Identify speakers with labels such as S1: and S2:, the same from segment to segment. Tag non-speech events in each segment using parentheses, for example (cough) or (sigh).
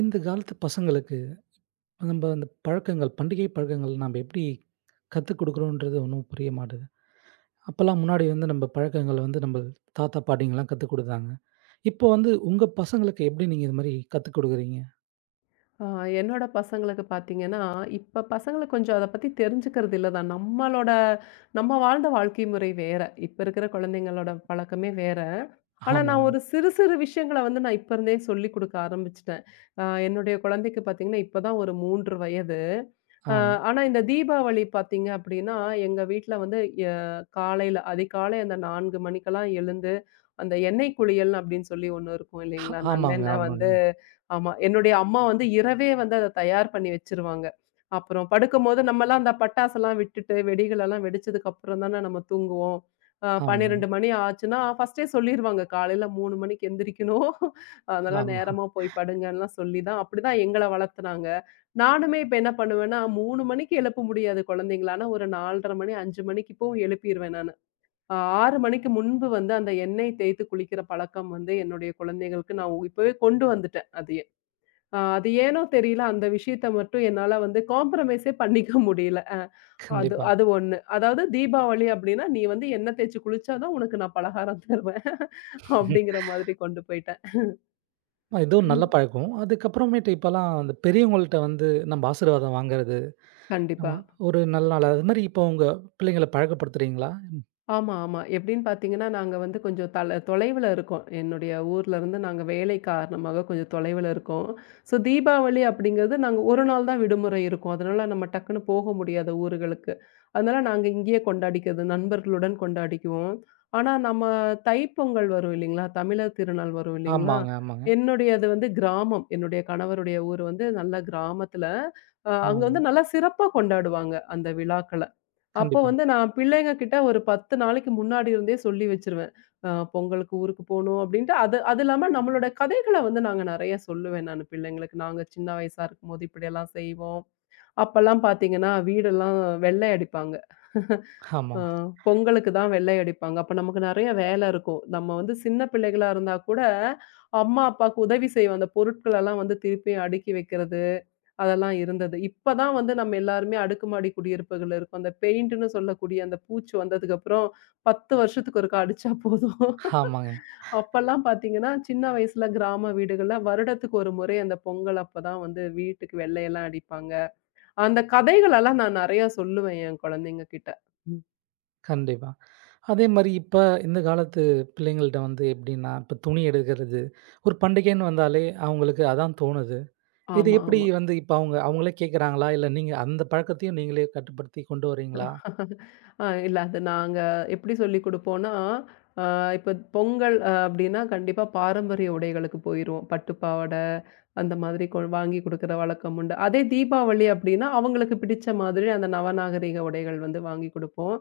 S1: இந்த காலத்து பசங்களுக்கு நம்ம அந்த பழக்கங்கள், பண்டிகை பழக்கங்கள் நம்ம எப்படி கத்துக் குடுக்குறோன்றது ஒண்ணும் புரிய மாட்டுது. அப்பலாம் முன்னாடி வந்து நம்ம பழக்கங்கள வந்து நம்ம தாத்தா, பாட்டிங்கலாம் கத்துக் குடுத்தாங்க. இப்போ வந்து உங்க பசங்களுக்கு எப்படி நீங்க இது மாரி கத்துக் குடுக்குறீங்க?
S2: ஆ, என்னோட பசங்களுக்கு பார்த்தீங்கன்னா, இப்ப பசங்கள கொஞ்சம் அத பத்தி தெரிஞ்சுக்கிறது இல்ல தான். நம்ம வாழ்ந்த வாழ்க்கை முறை வேற. இப்ப இருக்கிற குழந்தைங்களோட பழக்கமே வேற. ஆனா, நான்
S1: ஆமாங்க.
S2: ஒரு சிறு சிறு விஷயங்கள வந்து நான் இப்ப இருந்தே சொல்லிக் குடுக்க ஆரம்பிச்சுட்டேன். என்னுடைய குழந்தைக்கு பார்த்தீங்கன்னா, இப்ப தான் ஒரு 3 வயது. அ
S1: ஆம்.
S2: ஆனா, இந்த தீபாவளி பார்த்தீங்க அப்டின்னா, எங்க வீட்ல வந்து எ காலையில அதிகாலை அந்த 4 மணிக்கெல்லாம் எழுந்து, அந்த எண்ணெய் குளியல் அப்டின்னு சொல்லி ஒண்ணு இருக்கும் இல்லைங்களா?
S1: ஆமாங்க,
S2: நல்லெண்ணெய் வந்து
S1: ஆமாங்க,
S2: ஆமா. என்னுடைய அம்மா வந்து இரவே வந்து அத தயார் பண்ணி வச்சுருவாங்க. அப்புறம் படுக்கும்போது நம்மலாம் அந்த பட்டாசெல்லாம் விட்டுட்டு, வெடிகளெல்லாம் வெடிச்சதுக்கு அப்புறம் தானே நம்ம தூங்குவோம்.
S1: ஆமாங்க,
S2: 12 மணி ஆச்சுன்னா, ஃபர்ஸ்ட்டே சொல்லிருவாங்க. காலையில 3 மணிக்கு எந்திரிக்கணும். அதனால
S1: ஆமா.
S2: நேரமா போய் படுங்கன்லாம் சொல்லி தான் அப்டிதான் எங்கள வளர்த்துனாங்க. நானுமே இப்ப என்ன பண்ணுவேன்னா, 3 மணிக்கு எழுப்ப முடியாது குழந்தைங்கள. ஆனா ஒரு 4:30 மணி, 5 மணிக்கு இப்பவும் எழுப்பிருவேன் நானு. அ 6 மணிக்கு முன்பு வந்து அந்த எண்ணெய் தேய்த்து குளிக்கிற பழக்கம் வந்து என்னுடைய குழந்தைகளுக்கு நான் இப்பவே கொண்டு வந்துட்டேன் அதையே. அது ஏனோ தெரியல அந்த விஷயத்த மட்டும் என்னால வந்து காம்ப்ரமைஸே பண்ணிக்க (laughs) முடியல. அது
S1: கண்டிப்பா.
S2: அது 1. அதாவது தீபாவளி அப்டின்னா, "நீ வந்து எண்ணெய் தேய்ச்சு குளிச்சா தான் உனக்கு நான் பலகாரம் தருவேன்" (laughs) அப்டிங்கிற மாதிரி கொண்டு போயிட்டேன்.
S1: ஏதோ நல்ல
S2: (clears throat)
S1: பழக்கம். அதுக்கப்புறமேட்டு இப்பலாம் அந்த பெரியவங்கள்ட்ட வந்து நம்ம ஆசீர்வாதம் வாங்குறது,
S2: கண்டிப்பா.
S1: ஆமா. ஒரு நல்ல நாள் அது மாரி இப்போ உங்க பிள்ளைங்கள பழக்கப்படுத்துறீங்களா?
S2: ஆமா, ஆமா. எப்படின்னு பார்த்தீங்கன்னா, நாங்க வந்து கொஞ்சம் தல தொலைவுல இருக்கோம். என்னுடைய ஊர்ல இருந்து நாங்க வேலை காரணமாக கொஞ்சம் தொலைவுல இருக்கோம். ஸோ தீபாவளி அப்படிங்கிறது நாங்க 1 நாள் தான் விடுமுறை இருக்கும். அதனால நம்ம டக்குன்னு போக முடியாத ஊர்களுக்கு. அதனால நாங்க இங்கேயே கொண்டாடிக்கிறது. நண்பர்களுடன் கொண்டாடிக்குவோம். ஆனா நம்ம தைப்பொங்கல் வரும் இல்லைங்களா? தமிழர் திருநாள் வரும் இல்லைங்களா?
S1: ஆமாங்க, ஆமாங்க.
S2: என்னுடையது வந்து கிராமம். என்னுடைய கணவருடைய ஊர் வந்து நல்ல கிராமத்துல. அங்க
S1: ஆம்.
S2: வந்து நல்லா சிறப்பா கொண்டாடுவாங்க அந்த விழாக்கள. அப்போ
S1: கண்டிப்பா.
S2: வந்து நான் பிள்ளைங்க கிட்ட ஒரு 10 நாளைக்கு முன்னாடி இருந்தே சொல்லி வச்சுருவேன். பொங்கலுக்கு ஊருக்கு போணும் அப்டின்ட்டு. அது அது இல்லாம நம்மளோட கதைகள வந்து நாங்க நெறைய சொல்லுவேன் நானு பிள்ளைங்களுக்கு. நாங்க சின்ன வயசா இருக்கும்போது இப்படியெல்லாம் செய்வோம். அப்பலாம் பாத்தீங்கன்னா, வீடெல்லாம் வெள்ளை அடிப்பாங்க.
S1: ஆமா.
S2: அ பொங்கலுக்கு தான் வெள்ளை அடிப்பாங்க. அப்ப நமக்கு நெறைய வேல இருக்கும். நம்ம வந்து சின்ன பிள்ளைகளா இருந்தா கூட, அம்மா, அப்பாவுக்கு உதவி செய்வோம். அந்த பொருட்களெல்லாம் வந்து திருப்பியும் அடுக்கி வைக்கிறது. அதெல்லாம் இருந்தது. இப்ப தான் வந்து நம்ம எல்லாருமே அடுக்குமாடி குடியிருப்புகள்ல இருக்கோம். அந்த பெயிண்ட்டுன்னு சொல்லக்கூடிய அந்த பூச்சு வந்ததுக்கப்புறம் 10 வருஷத்துக்கு ஒருக்கா அடிச்சா போதும்.
S1: ஆமாங்க.
S2: (laughs) அப்பல்லாம் பார்த்தீங்கன்னா, சின்ன வயசுல கிராம வீடுகள்ல வருடத்துக்கு ஒரு முறை அந்த பொங்கல் அப்ப தான் வந்து வீட்டுக்கு வெள்ளையெல்லாம் அடிப்பாங்க. அந்த கதைகளெல்லாம் நான் நெறையா சொல்லுவேன் என் குழந்தைங்க கிட்ட. ம்.
S1: கண்டிப்பா. அதே மாரி இப்ப இந்த காலத்து பிள்ளைங்கள்ட்ட வந்து எப்படின்னா, இப்ப துணி எடுக்கிறது, ஒரு பண்டிகைன்னு வந்தாலே அவங்களுக்கு அதான் தோணுது. இது
S2: ஆமா,
S1: எப்படி
S2: ஆமா.
S1: வந்து இப்ப அவங்க அவங்களே கேட்கறாங்களா? இல்ல நீங்க அந்த பழக்கத்தையும் நீங்களே கட்டுப்படுத்தி கொண்டு வரீங்களா?
S2: இல்ல அது நாங்க எப்படி சொல்லிக் குடுப்போம்னா, அ இப்ப பொங்கல் அப்படின்னா கண்டிப்பா பாரம்பரிய உடைகளுக்கு போயிருவோம். பட்டு பாவாடை அந்த மாதிரி வாங்கி குடுக்குற வழக்கம் உண்டு. அதே தீபாவளி அப்படின்னா, அவங்களுக்கு பிடிச்ச மாதிரி அந்த நவநாகரீக உடைகள் வந்து வாங்கி குடுப்போம்.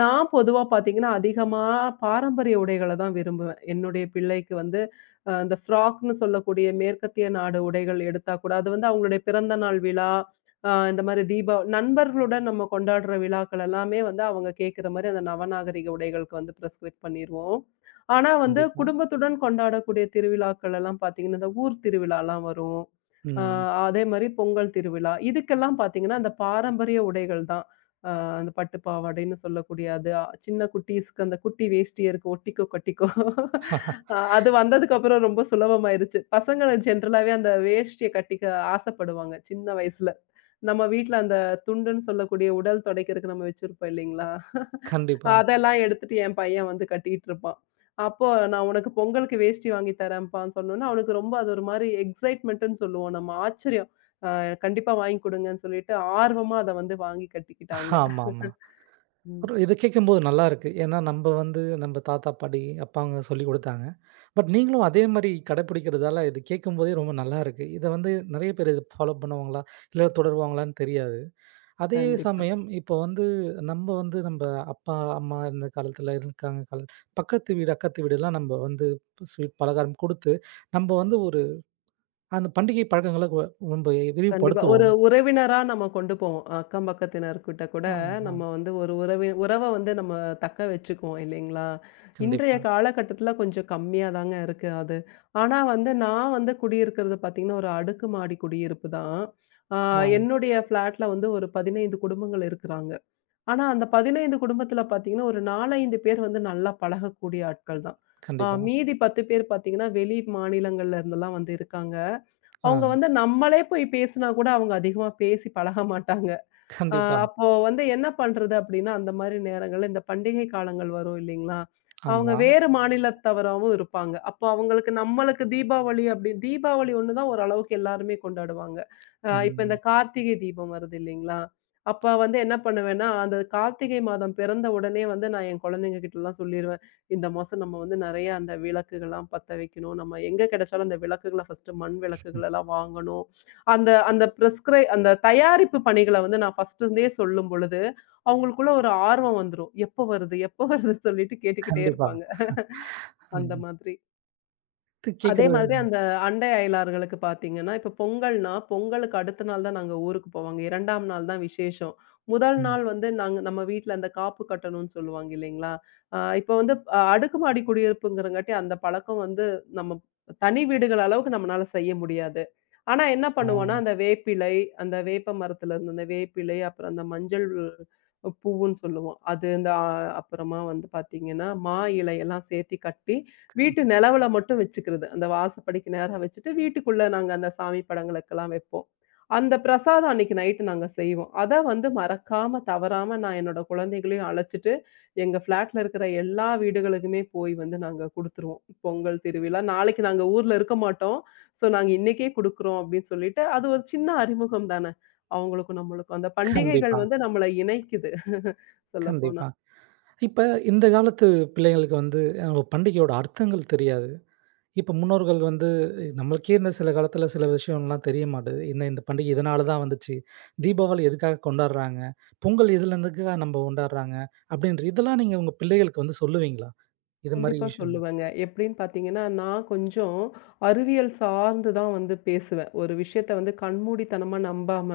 S2: நான் பொதுவா பார்த்தீங்கன்னா, அதிகமா பாரம்பரிய உடைகள தான் விரும்புவேன். என்னுடைய பிள்ளைக்கு வந்து அந்த ஃப்ராக்ன்னு சொல்லக்கூடிய மேற்கத்திய நாடு உடைகள் எடுத்தா கூட, அது வந்து அவங்களுடைய பிறந்த நாள் விழா இந்த மாரி நண்பர்களுடன் நம்ம கொண்டாடுற விழாக்கள் எல்லாமே வந்து அவங்க கேட்கிற மாரி அந்த நவநாகரிக உடைகளுக்கு வந்து பிரிஸ்கிரைப் பண்ணிருவோம். ஆனா வந்து
S1: கண்டிப்பா.
S2: குடும்பத்துடன் கொண்டாடக்கூடிய திருவிழாக்கள் எல்லாம் பார்த்தீங்கன்னா, இந்த ஊர் திருவிழாலாம் வரும். அ
S1: ம்.
S2: அதே மாரி பொங்கல் திருவிழா. இதுக்கெல்லாம் பார்த்தீங்கன்னா, அந்த பாரம்பரிய உடைகள் தான். அ அந்த பட்டு பாவாடைன்னு சொல்லக்கூடிய அது சின்ன குட்டீஸ்க்கு அந்த குட்டி வேஷ்டிய இருக்கு ஒட்டிக்கோ கட்டிக்கோ. அது வந்ததுக்கப்புறம் ரொம்ப சுலபமாயிருச்சு. பசங்க ஜென்ரலாவே அந்த வேஷ்டிய கட்டிக்க ஆசைப்படுவாங்க சின்ன வயசுல. நம்ம வீட்ல அந்த துண்டுன்னு சொல்லக்கூடிய உடல் துடைக்கிறதுக்கு நம்ம வச்சிருப்போம் இல்லைங்களா?
S1: கண்டிப்பா.
S2: அதெல்லாம் எடுத்துட்டு என் பையன் வந்து கட்டிட்டு இருப்பான். அப்போ நான் உனக்கு பொங்கலுக்கு வேஷ்டி வாங்கி தரேன்ப்பான்னு சொன்னோனே, அவனுக்கு ரொம்ப அது ஒரு மாரி எக்ஸைட்மென்ட்ன்னு சொல்லுவோம் நம்ம. ஆச்சரியம். அ கண்டிப்பா வாங்கி குடுங்கன்னு சொல்லிட்டு, ஆர்வமா அத வந்து வாங்கி கட்டிக்கிட்டாங்க.
S1: ஆமாமா.
S2: ம்.
S1: ஒரு இத கேட்கும்போது நல்லாருக்கு. ஏன்னா நம்ப வந்து நம்ப தாத்தா, பாட்டி, அப்பாங்க சொல்லிக் குடுத்தாங்க. பட் நீங்களும் அதே மாரி கடைப்பிடிக்கிறதால இது கேட்கும்போதே ரொம்ப நல்லாருக்கு. இத வந்து நெறைய பேர் இத ஃபாலோ பண்ணுவாங்களா? இல்ல தொடருவாங்களான்னு தெரியாது. அதே
S2: கண்டிப்பா.
S1: சமயம் இப்போ வந்து நம்ம வந்து நம்ம அப்பா, அம்மா இருந்த காலத்துல இருக்காங்க கால பக்கத்து வீடு, அக்கத்து வீடுலாம் நம்ம வந்து ஸ்வீட் பலகாரம் குடுத்து, நம்ம வந்து ஒரு அந்த பண்டிகை பழக்கங்கள ரொம்ப
S2: கண்டிப்பா. ஒரு
S1: விரிவுபடுத்துவோம்.
S2: உறவினரா நம்ம கொண்டு போவோம். அக்கம் பக்கத்தினர்கிட்ட கூட
S1: ஆமா.
S2: நம்ம வந்து ஒரு உறவ வந்து நம்ம தக்க வச்சுக்குவோம் இல்லைங்களா? இன்றைய
S1: கண்டிப்பா.
S2: காலகட்டத்தில கொஞ்சம் கம்மியா தாங்க இருக்கு அது. ஆனா வந்து நான் வந்து குடியிருக்கிறது பார்த்தீங்கன்னா, ஒரு அடுக்குமாடி குடியிருப்பு தான். ஆ
S1: ஆ.
S2: என்னுடைய ஃப்ளாட்ல வந்து ஒரு 15 குடும்பங்கள் இருக்கிறாங்க. ஆனா அந்த 15 குடும்பத்தில பார்த்தீங்கன்னா, ஒரு 4, 5 பேர் வந்து நல்லா பழகக்கூடிய ஆட்கள் தான்.
S1: கண்டிப்பா.
S2: மீதி 10 பேர் பார்த்தீங்கன்னா, வெளி மாநிலங்கள்ல இருந்தெல்லாம் வந்து இருக்காங்க. அவங்க
S1: ஆ.
S2: வந்து நம்மளே போய் பேசினா கூட அவங்க அதிகமா பேசி பழக மாட்டாங்க. அ
S1: கண்டிப்பா.
S2: அப்போ வந்து என்ன பண்றது அப்டின்னா, அந்த மாரி நேரங்கள்ல இந்த பண்டிகை காலங்கள் வரும் இல்லைங்களா? அவங்க
S1: ஆமா.
S2: வேறு மாநிலத்தவராவும் இருப்பாங்க. அப்போ அவங்களுக்கு நம்மளுக்கு தீபாவளி ஒண்ணு தான் ஓரளவுக்கு எல்லாருமே கொண்டாடுவாங்க. இப்ப இந்த
S1: ம்.
S2: கார்த்திகை தீபம் வருது இல்லைங்களா? அப்ப வந்து என்ன பண்ணுவேன்னா, அந்த கார்த்திகை மாதம் பிறந்த உடனே வந்து நான் என் குழந்தைங்க கிட்டலாம் சொல்லிருவேன். இந்த மாசம் நம்ம வந்து நெறைய அந்த விளக்குகள்லாம் பத்த வைக்கணும். நம்ம எங்க கிடைச்சாலும் அந்த விளக்குகள ஃபர்ஸ்ட்டு மண் விளக்குகளெல்லாம் வாங்கணும். அந்த அந்த அந்த தயாரிப்பு பணிகள வந்து நான் ஃபர்ஸ்ட்டு இருந்தே சொல்லும் பொழுது, அவங்களுக்குள்ள ஒரு ஆர்வம் வந்துரும். எப்போ வருது? எப்போ வருதுன்னு சொல்லிட்டு கேட்டுக்கிட்டே
S1: கண்டிப்பா.
S2: இருப்பாங்க. அந்த
S1: ம்.
S2: மாதிரி.
S1: இது
S2: அதே
S1: கேட்கறது
S2: மாதிரி அந்த அண்டை அயலார்களுக்கு பார்த்தீங்கன்னா, இப்ப பொங்கல்னா, பொங்கலுக்கு அடுத்த நாள் தான் நாங்க ஊருக்கு போவாங்க. 2ஆம் நாள் தான் விசேஷம். முதல்
S1: ம்.
S2: நாள் வந்து நாங்க நம்ம வீட்ல அந்த காப்பு கட்டணும்னு சொல்லுவாங்க இல்லைங்களா? இப்ப வந்து அடுக்குமாடி குடியிருப்புங்கிறங்காட்டி அந்த பழக்கம் வந்து நம்ம தனி வீடுகள் அளவுக்கு நம்மனால செய்ய முடியாது. ஆனா என்ன பண்ணுவோம்னா,
S1: ஆ.
S2: அந்த வேப்பிலை, அந்த வேப்ப மரத்துல இருந்து அந்த வேப்பிலை, அப்புறம் அந்த மஞ்சள் பூவுன்னு சொல்லுவோம். அது இந்த அப்புறமா வந்து பார்த்தீங்கன்னா, மா இலையெல்லாம் சேர்த்தி கட்டி வீட்டு நிலவுல மட்டும் வச்சுக்கிறது. அந்த வாசப்படிக்கு நேரா வச்சுட்டு, வீட்டுக்குள்ள நாங்க அந்த சாமி படங்களுக்கெல்லாம் வைப்போம். அந்த பிரசாதம் அன்னைக்கு நைட்டு நாங்க செய்வோம். அத வந்து மறக்காம, தவறாம நான் என்னோட குழந்தைகளையும் அழைச்சிட்டு, எங்க ஃப்ளாட்ல இருக்கிற எல்லா வீடுகளுக்குமே போய் வந்து நாங்க குடுத்துருவோம். பொங்கல், திருவிழா நாளைக்கு நாங்க ஊர்ல இருக்க மாட்டோம். ஸோ நாங்க இன்னைக்கே குடுக்குறோம் அப்படின்னு சொல்லிட்டு, அது ஒரு சின்ன அறிமுகம் தானே! அவங்களுக்கும் நம்மளுக்கும். அந்த பண்டிகைகள்
S1: கண்டிப்பா,
S2: வந்து நம்மள இணைக்குது (laughs) சொல்லப்போனா.
S1: கண்டிப்பா. இப்ப இந்த காலத்து பிள்ளைங்களுக்கு வந்து அ பண்டிகையோட அர்த்தங்கள் தெரியாது. இப்ப முன்னோர்கள் வந்து நம்மளுக்கே இந்த சில காலத்துல சில விஷயம்லாம் தெரிய மாட்டுது. இந்த இந்த பண்டிகை இதனால தான் வந்துச்சு. தீபாவளி எதுக்காக கொண்டாடுறாங்க? பொங்கல் இதுலருந்துக்காக நம்ம கொண்டாடுறாங்க. அப்படின்ற இதெல்லாம் நீங்க உங்க பிள்ளைகளுக்கு வந்து சொல்லுவீங்களா? இது மாரி
S2: கண்டிப்பா
S1: விஷயம்.
S2: சொல்லுவேங்க. எப்படின்னு பார்த்தீங்கன்னா, நான் கொஞ்சம் அறிவியல் சார்ந்து தான் வந்து பேசுவேன். ஒரு விஷயத்த வந்து கண்மூடித்தனமா நம்பாம,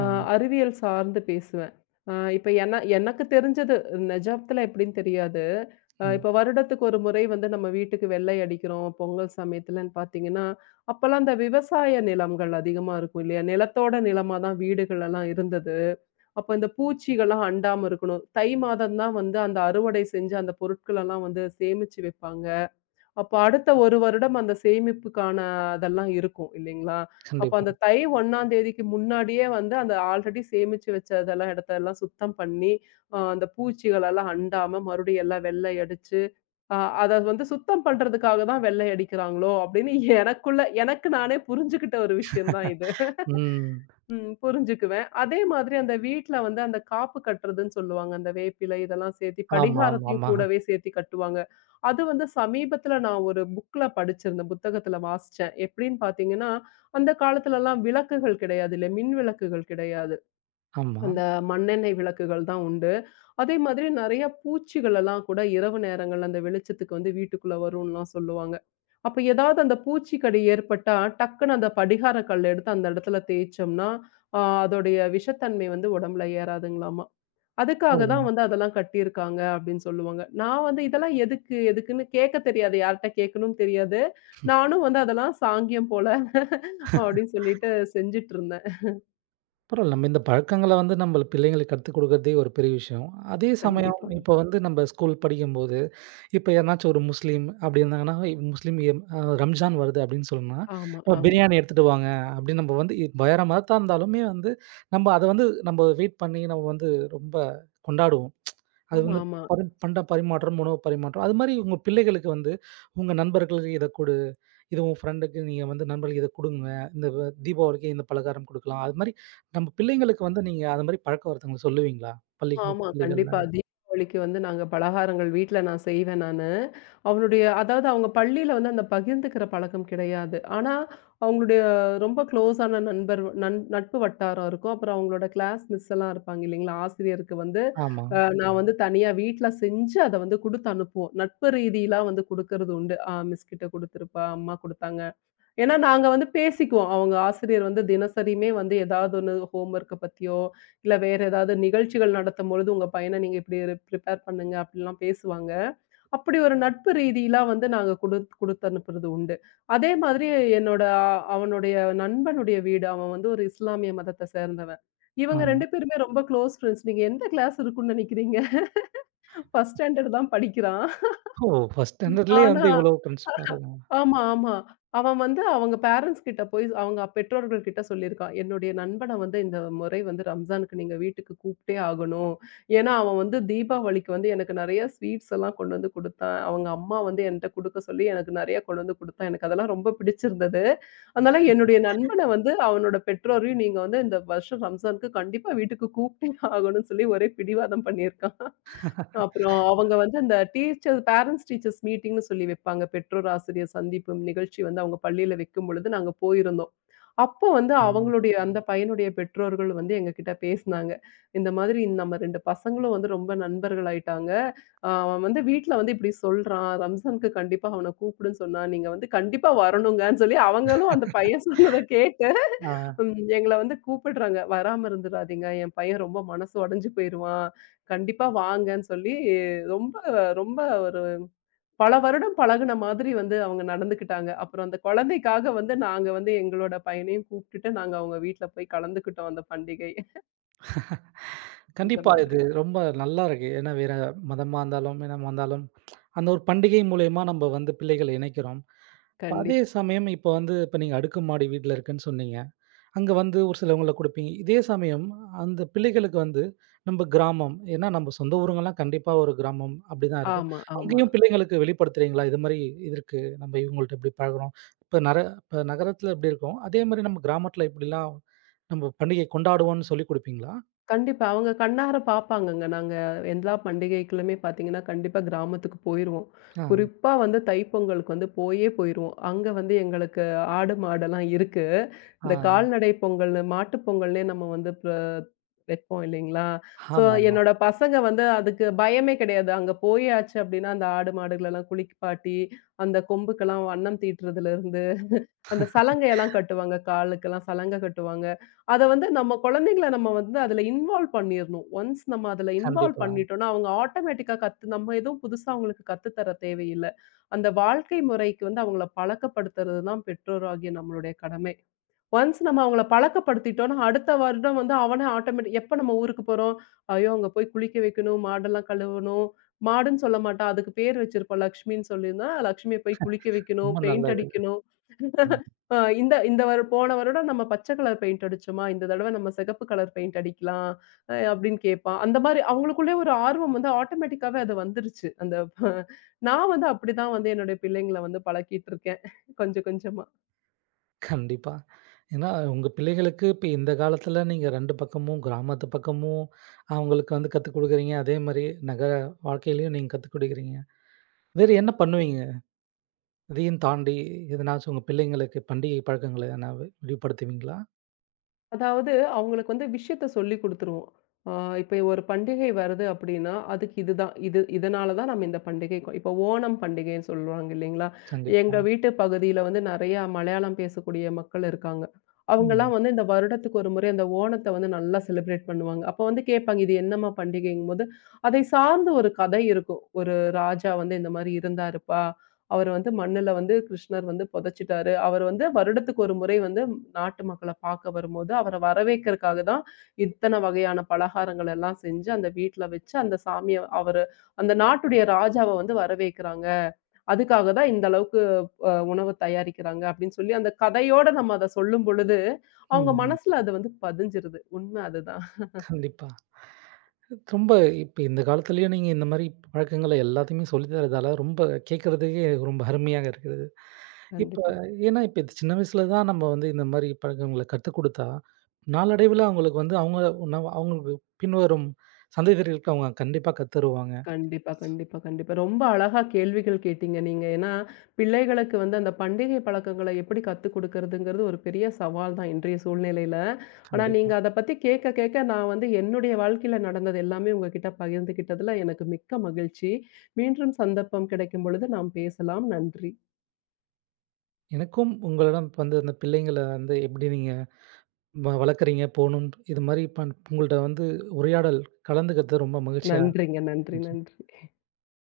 S2: அ
S1: ஆ,
S2: அறிவியல் சார்ந்து பேசுவேன். இப்ப எனக்கு தெரிஞ்சது நிஜத்துல எப்படின்னு தெரியாது.
S1: ம்.
S2: இப்ப வருடத்துக்கு ஒரு முறை வந்து நம்ம வீட்டுக்கு வெள்ளை அடிக்கிறோம், பொங்கல் சமயத்துலன்னு பார்த்தீங்கன்னா, அப்பலாம் இந்த விவசாய நிலங்கள் அதிகமா இருக்கும் இல்லையா? நிலத்தோட நிலமா தான் வீடுகள் எல்லாம் இருந்தது. அப்ப இந்த பூச்சிகள்லாம் அண்டாம இருக்கணும். தை மாதம் தான் வந்து அந்த அறுவடை செஞ்சு அந்த பொருட்களெல்லாம் வந்து சேமிச்சு வைப்பாங்க. அப்ப அடுத்த 1 வருடம் அந்த சேமிப்புக்கான அதெல்லாம் இருக்கும் இல்லைங்களா? அப்ப
S1: கண்டிப்பா.
S2: அந்த தை 1ஆம் தேதிக்கு முன்னாடியே வந்து அந்த ஆல்ரெடி சேமிச்சு வச்சதெல்லாம் இடத்தெல்லாம் சுத்தம் பண்ணி, அந்த பூச்சிகளெல்லாம் அண்டாம மறுபடியும் எல்லாம் வெள்ளை அடிச்சு ஆ அத வந்து சுத்தம் பண்றதுக்காக தான் வெள்ளை அடிக்கிறாங்களோ! அப்படின்னு எனக்கு நானே புரிஞ்சுகிட்ட ஒரு விஷயம் தான் இது.
S1: ம்.
S2: ம் புரிஞ்சுக்குவேன். அதே மாதிரி அந்த வீட்ல வந்து அந்த காப்பு கட்டுறதுன்னு சொல்லுவாங்க. அந்த வேப்பிலை இதெல்லாம் சேர்த்தி
S1: ஆமா, ஆமா,
S2: படிகாரத்தையும்
S1: ஆமா,
S2: கூடவே சேர்த்தி கட்டுவாங்க. அது வந்து சமீபத்தில நான் ஒரு புக்ல படிச்சிருந்தேன். புத்தகத்தில வாசிச்சேன். எப்படின்னு பார்த்தீங்கன்னா, அந்த காலத்துலலாம் விளக்குகள் கிடையாது இல்ல. மின் விளக்குகள் கிடையாது.
S1: ஆமா.
S2: அந்த மண்ணெண்ணெய் விளக்குகள் தான் உண்டு. அதே மாதிரி நெறைய பூச்சிகள் எல்லாம் கூட இரவு நேரங்கள்ல அந்த வெளிச்சத்துக்கு வந்து வீட்டுக்குள்ள வரும்லாம் சொல்லுவாங்க. அப்ப ஏதாவது அந்த பூச்சி கடி ஏற்பட்டா, டக்குனு அந்த படிகார கல்ல எடுத்து அந்த இடத்துல தேய்ச்சோம்னா, அதோடைய விஷத்தன்மை வந்து உடம்புல ஏறாதுங்களாமா. அதுக்காக
S1: ஓ!
S2: தான் வந்து அதெல்லாம் கட்டியிருக்காங்க அப்படின்னு சொல்லுவாங்க. நான் வந்து இதெல்லாம் எதுக்கு? எதுக்குன்னு கேட்க தெரியாது. யார்ட்ட கேட்கணும்னு தெரியாது. நானும் வந்து அதெல்லாம் சாங்கியம் போல அப்படின்னு சொல்லிட்டு செஞ்சுட்டு இருந்தேன்.
S1: பரவால்ல. நம்ம இந்த பழக்கங்கள வந்து நம்ம பிள்ளைங்களுக்கு கத்துக் குடுக்குறதே ஒரு பெரிய விஷயம். அதே சமயம்
S2: கண்டிப்பா.
S1: இப்ப வந்து நம்ம ஸ்கூல் படிக்கும்போது இப்ப யாருனாச்சும் ஒரு முஸ்லீம் அப்படி இருந்தாங்கன்னா, முஸ்லீம் எம் அ ரம்ஜான் வருது அப்படின்னு சொன்னா,
S2: ஆமா,
S1: அ
S2: ஆமா.
S1: பிரியாணி எடுத்துட்டு வாங்க அப்படின்னு நம்ம வந்து வேற மதத்தா இருந்தாலுமே வந்து, நம்ம அத வந்து நம்ம வெயிட் பண்ணி நம்ம வந்து ரொம்ப கொண்டாடுவோம். அது
S2: ஆமா,
S1: வந்து
S2: ஆமா.
S1: பரி பண்ட பரிமாற்றம், உணவு பரிமாற்றம். அது மாரி உங்க பிள்ளைகளுக்கு வந்து, உங்க நண்பர்களுக்கு இத குடு, இது உன் ஃப்ரெண்டுக்கு நீங்க வந்து நண்பர்களுக்கு இத குடுங்க. இந்த தீபாவளிக்கு இந்த பலகாரம் குடுக்கலாம். அது மாரி நம்ம பிள்ளைங்களுக்கு வந்து நீங்க அது மாரி பழக்கவழக்கங்கள் சொல்லுவீங்களா? பள்ளிகள்
S2: ஆமா.
S1: பள்ளிகள்ல.
S2: கண்டிப்பா. தீபாவளிக்கு வந்து நாங்க பலகாரங்கள் வீட்ல நான் செய்வேன் நானு. அவனுடைய அதாவது அவங்க பள்ளியில வந்து அந்த பகிர்ந்துக்கிற பழக்கம் கிடையாது. ஆனா, அவங்களுடைய ரொம்ப க்ளோஸான நண்பர் நண் நட்பு வட்டாரம் இருக்கும். அப்புறம் அவங்களோட கிளாஸ் மிஸ் எல்லாம் இருப்பாங்க இல்லைங்களா? ஆசிரியருக்கு வந்து
S1: ஆமா.
S2: நான் வந்து தனியா வீட்ல செஞ்சு அத வந்து குடுத்து அனுப்புவோம். நட்பு ரீதியிலாம் வந்து குடுக்கறது உண்டு. மிஸ் கிட்ட குடுத்துருப்பா, அம்மா குடுத்தாங்க. ஏன்னா நாங்க வந்து பேசிக்குவோம். அவங்க ஆசிரியர் வந்து தினசரியுமே வந்து ஏதாவது ஒண்ணு ஹோம்வொர்க்க பத்தியோ, இல்ல வேற ஏதாவது நிகழ்ச்சிகள் நடத்தும்பொழுது, "உங்க பையன நீங்க இப்படி ப்ரிப்பேர் பண்ணுங்க." அப்படிலாம் பேசுவாங்க. அப்படி ஒரு நட்பு ரீதியிலா வந்து நாங்க குடுத்து அனுப்புறது உண்டு. அதே மாதிரி என்னோட அவனுடைய நண்பனுடைய வீடு. அவன் வந்து ஒரு இஸ்லாமிய மதத்த சேர்ந்தவன். இவங்க
S1: ஆ.
S2: 2 பேருமே ரொம்ப க்ளோஸ் ஃப்ரெண்ட்ஸ். "நீங்க எந்த கிளாஸ் இருக்கும்னு நெனைக்கிறீங்க? (laughs) ஃபர்ஸ்ட் ஸ்டாண்டர்ட் தான் படிக்கிறான்."
S1: ஓ! ஃபர்ஸ்ட்
S2: ம்.
S1: ஸ்டாண்டர்ட்லயே
S2: ஆனா
S1: வந்து இவ்வளோ கன்ஸ் பாருங்க.
S2: ஆமா, ஆமா. அவன் வந்து அவங்க பேரண்ட்ஸ் கிட்ட போய் அவங்க பெற்றோர்கள் கிட்ட சொல்லியிருக்கான். என்னுடைய நண்பன வந்து இந்த முறை வந்து ரம்ஜானுக்கு நீங்க வீட்டுக்கு கூப்பிட்டே ஆகணும். ஏன்னா அவன் வந்து தீபாவளிக்கு வந்து எனக்கு நெறைய ஸ்வீட்ஸ் எல்லாம் கொண்டு வந்து குடுத்தான். அவங்க அம்மா வந்து என்ட்ட குடுக்க சொல்லி எனக்கு நெறைய கொண்டு வந்து குடுத்தான். எனக்கு அதெல்லாம் ரொம்ப பிடிச்சிருந்தது. அதனால என்னுடைய நண்பன வந்து அவனோட பெற்றோரையும் நீங்க வந்து இந்த வருஷம் ரம்ஜானுக்கு கண்டிப்பா வீட்டுக்கு கூப்பிட்டே ஆகணும்னு சொல்லி ஒரே பிடிவாதம் பண்ணியிருக்கான். அப்புறம் அவங்க வந்து அந்த பேரண்ட்ஸ் டீச்சர்ஸ் மீட்டிங்ன்னு சொல்லி வைப்பாங்க. பெற்றோர் ஆசிரியர் சந்திப்பு நிகழ்ச்சி வந்து அவங்க பள்ளியில வைக்கும்பொழுது நாங்க போயிருந்தோம். அப்போ வந்து
S1: ம்.
S2: அவங்களுடைய அந்த பையனுடைய பெற்றோர்கள் வந்து எங்ககிட்ட பேசினாங்க. இந்த மாதிரி நம்ம 2 பசங்களும் வந்து ரொம்ப நண்பர்கள் ஆயிட்டாங்க. அவன் வந்து வீட்ல வந்து இப்படி சொல்றான். ரம்ஸானுக்கு கண்டிப்பா அவன கூப்பிடுன்னு சொன்னா, நீங்க வந்து கண்டிப்பா வரணுங்கன்னு சொல்லி அவங்களும் அந்த பையன் சொன்னத கேட்டு
S1: ஆ
S2: ம் எங்கள வந்து கூப்பிடுறாங்க. வராம இருந்துறாதீங்க. என் பையன் ரொம்ப மனசு உடைஞ்சு போயிருவான். கண்டிப்பா வாங்கன்னு சொல்லி, ரொம்ப ரொம்ப ஒரு பல வருடம் பழகுன மாதிரி வந்து அவங்க நடந்துக்கிட்டாங்க. அப்புறம் அந்த குழந்தைக்காக வந்து நாங்க வந்து எங்களோட பையனையும் கூப்ட்டுட்டு, நாங்க அவங்க வீட்ல போய் கலந்துக்கிட்டோம் அந்த பண்டிகை. இந்த
S1: கண்டிப்பா
S2: மாதிரி.
S1: இது ரொம்ப நல்லா இருக்கு. ஏன்னா வேற மதமா இருந்தாலும், இனமா இருந்தாலும், அந்த ஒரு பண்டிகை மூலியமா நம்ம வந்து பிள்ளைகள இணைக்கிறோம். இப்ப அதே
S2: கண்டிப்பா.
S1: சமயம் இப்ப வந்து இப்ப நீங்க அடுக்குமாடி வீட்ல இருக்குன்னு சொன்னீங்க. அங்க வந்து ஒரு சிலவங்கள குடுப்பீங்க. இதே சமயம் அந்த பிள்ளைகளுக்கு வந்து நம்ப கிராமம், ஏன்னா நம்ம சொந்த ஊருங்கலாம் கண்டிப்பா ஒரு கிராமம் அப்படிதான் இருக்கும்.
S2: ஆமா, ஆமா.
S1: அங்கேயும் பிள்ளைங்களுக்கு வெளிப்படுத்துறீங்களா? இது மாரி இது இருக்கு. நம்ம இவங்கள்ட்ட இப்படி பழகுறோம். இப்ப இப்ப நகரத்தில எப்படி இருக்கும்? அதே மாரி நம்ம கிராமத்தில இப்படிலாம் நம்ம பண்டிகை கொண்டாடுவோம்னு சொல்லிக் குடுப்பீங்களா?
S2: கண்டிப்பா. அவங்க கண்ணார பாப்பாங்கங்க. நாங்க எல்லா பண்டிகைக்குமே பார்த்தீங்கன்னா, கண்டிப்பா கிராமத்துக்கு போயிருவோம்.
S1: ஆ,
S2: குறிப்பா வந்து தைப்பொங்கலுக்கு வந்து போயே போயிருவோம். அங்க வந்து எங்களுக்கு ஆடு, மாடெல்லாம் இருக்கு.
S1: ஆ.
S2: இந்த கால்நடை பொங்கல்னு, மாட்டுப் பொங்கல்னே நம்ம வந்து வைப்போம் இல்லைங்களா? ஸோ
S1: ஆமாமா.
S2: என்னோட பசங்க வந்து அதுக்கு பயமே கிடையாது. அங்க போயாச்சு அப்படின்னா, அந்த ஆடு, மாடுகளெல்லாம் குளிப்பாட்டி, அந்த கொம்புக்கெல்லாம் வண்ணம் தீட்டுறதுலருந்து அந்த சலங்கையெல்லாம் கட்டுவாங்க. காலுக்கெல்லாம் சலங்கை கட்டுவாங்க. அத வந்து நம்ம குழந்தைங்கள நம்ம வந்து அதுல இன்வால்வ் பண்ணிறணும். ஒன்ஸ் நம்ம அதுல இன்வால்வ்
S1: கண்டிப்பா.
S2: பண்ணிட்டோம்னா, அவங்க ஆட்டோமேட்டிக்கா கத்து நம்ம எதுவும் புதுசா அவங்களுக்கு கத்து தர தேவையில்ல. அந்த வாழ்க்கை முறைக்கு வந்து அவங்கள பழக்கப்படுத்துறது தான் பெற்றோராகிய நம்மளுடைய கடமை. ஒன்ஸ் நம்ம அவங்கள பழக்கப்படுத்திட்டோம்னா, அடுத்த வருடம் வந்து அவனே ஆட்டோமேட்டிக் எப்ப நம்ம ஊருக்கு போறோம்? ஐயோ! அங்க போய் குளிக்க வைக்கணும், மாடெல்லாம் கழுவணும். மாடுன்னு சொல்ல மாட்டான். அதுக்கு பேர் வச்சிருப்போம். லக்ஷ்மின்னு சொல்லியிருந்தா, லக்ஷ்மிய போய் குளிக்க வைக்கணும்,
S1: ரொம்ப
S2: பெயிண்ட்
S1: நல்லது.
S2: அடிக்கணும்.
S1: ம்.
S2: இந்த இந்த போன வருடம் நம்ம பச்சை கலர் பெயிண்ட் அடிச்சோமா, இந்த தடவ நம்ம சிகப்பு கலர் பெயிண்ட் அடிக்கலாம் அப்படின்னு கேட்பான். அந்த மாரி அவங்களுக்குள்ளே ஒரு ஆர்வம் வந்து ஆட்டோமேட்டிக்காவே அது வந்துருச்சு. நான் வந்து அப்படிதான் வந்து என்னுடைய பிள்ளைங்கள வந்து பழக்கிட்டு இருக்கேன். கொஞ்சம் கொஞ்சமா.
S1: கண்டிப்பா. ஏன்னா, உங்க பிள்ளைகளுக்கு இப்ப இந்த காலத்துல நீங்க 2 பக்கமும் கிராமத்து பக்கமும் அவங்களுக்கு வந்து கத்துக் குடுக்குறீங்க. அதே மாரி நகர வாழ்க்கையிலயும் நீங்க கத்துக் குடுக்குறீங்க. வேறு என்ன பண்ணுவீங்க? இதையும் தாண்டி எதனாச்சும் உங்க பிள்ளைங்களுக்கு பண்டிகை பழக்கங்கள எதனா விரிவுபடுத்துவீங்களா?
S2: அதாவது அவங்களுக்கு வந்து விஷயத்த சொல்லிக் குடுத்துருவோம். ஆ இப்ப ஒரு பண்டிகை வருது அப்டின்னா, அதுக்கு இதுதான். இது இதனால தான் நம்ம இந்த பண்டிகை இப்ப ஓணம் பண்டிகைன்னு சொல்லுவாங்க இல்லைங்களா? எங்க
S1: கண்டிப்பா.
S2: வீட்டு பகுதியில வந்து நெறையா மலையாளம் பேசக்கூடிய மக்கள் இருக்காங்க.
S1: ம்.
S2: அவங்கலாம் வந்து இந்த வருடத்துக்கு ஒரு முறை அந்த ஓணத்த வந்து நல்லா செலிப்ரேட் பண்ணுவாங்க. அப்ப வந்து கேட்பாங்க, "இது என்னம்மா பண்டிகைங்கும்போது?" அதை சார்ந்து ஒரு கதை இருக்கும். "ஒரு ராஜா வந்து இந்த மாரி இருந்தாருப்பா. அவர் வந்து மண்ணுல வந்து கிருஷ்ணர் வந்து புதைச்சிட்டாரு. அவர் வந்து வருடத்துக்கு ஒரு முறை வந்து நாட்டு மக்கள பார்க்க வரும்போது, அவர வரவேற்கறக்காக தான் இத்தன வகையான பலகாரங்கள் எல்லாம் செஞ்சு, அந்த வீட்ல வச்சு, அந்த சாமிய அவரு அந்த நாட்டுடைய ராஜாவ வந்து வரவேற்கிறாங்க. அதுக்காக தான் இந்த அளவுக்கு உணவு தயாரிக்கிறாங்க அப்படின்னு சொல்லி, அந்த கதையோட நம்ம அத சொல்லும் பொழுது, அவங்க
S1: ம்.
S2: மனசுல அது வந்து பதிஞ்சிருது. உண்ம அதுதான்.
S1: கண்டிப்பா. ரொம்ப இப்ப இந்த காலத்துலயும் நீங்க இந்த மாரி பழக்கங்கள எல்லாத்தையுமே சொல்லி தர்றதால ரொம்ப கேட்கறதுக்கே ரொம்ப அருமையாக இருக்குது. இப்ப
S2: கண்டிப்பா.
S1: ஏன்னா, இப்ப இது சின்ன வயசுல தான் நம்ம வந்து இந்த மாரி பழக்கங்கள கத்துக் குடுத்தா, நாளடைவில அவங்களுக்கு வந்து அவங்க நவ் அவங்களுக்கு பின்வரும் சந்ததியர்களுக்கு அவங்க கண்டிப்பா கத்துருவாங்க.
S2: கண்டிப்பா, கண்டிப்பா, கண்டிப்பா. ரொம்ப அழகா கேள்விகள் கேட்டீங்க நீங்க. ஏன்னா, பிள்ளைகளுக்கு வந்து அந்த பண்டிகை பழக்கங்கள எப்படி கத்துக் குடுக்கறதுங்கிறது ஒரு பெரிய சவால் தான் இன்றைய சூழ்நிலையில. ஆனா, நீங்க
S1: கண்டிப்பா.
S2: அத பத்தி கேட்க கேட்க நான் வந்து என்னுடைய வாழ்க்கையில நடந்தது எல்லாமே உங்ககிட்ட பகிர்ந்துகிட்டதுல எனக்கு மிக்க மகிழ்ச்சி. மீண்டும் சந்தர்ப்பம் கிடைக்கும் பொழுது நாம் பேசலாம். நன்றி.
S1: எனக்கும் உங்களிடம் இப்ப வந்து அந்த பிள்ளைங்கள வந்து எப்படி நீங்க வளர்க்குறீங்க, போணும் இது மாரி உங்கள்ட்ட வந்து உரையாடல் கலந்துக்கறது ரொம்ப மகிழ்ச்சியா
S2: நன்றிங்க. நன்றி,
S1: இருந்துச்சு.
S2: நன்றி.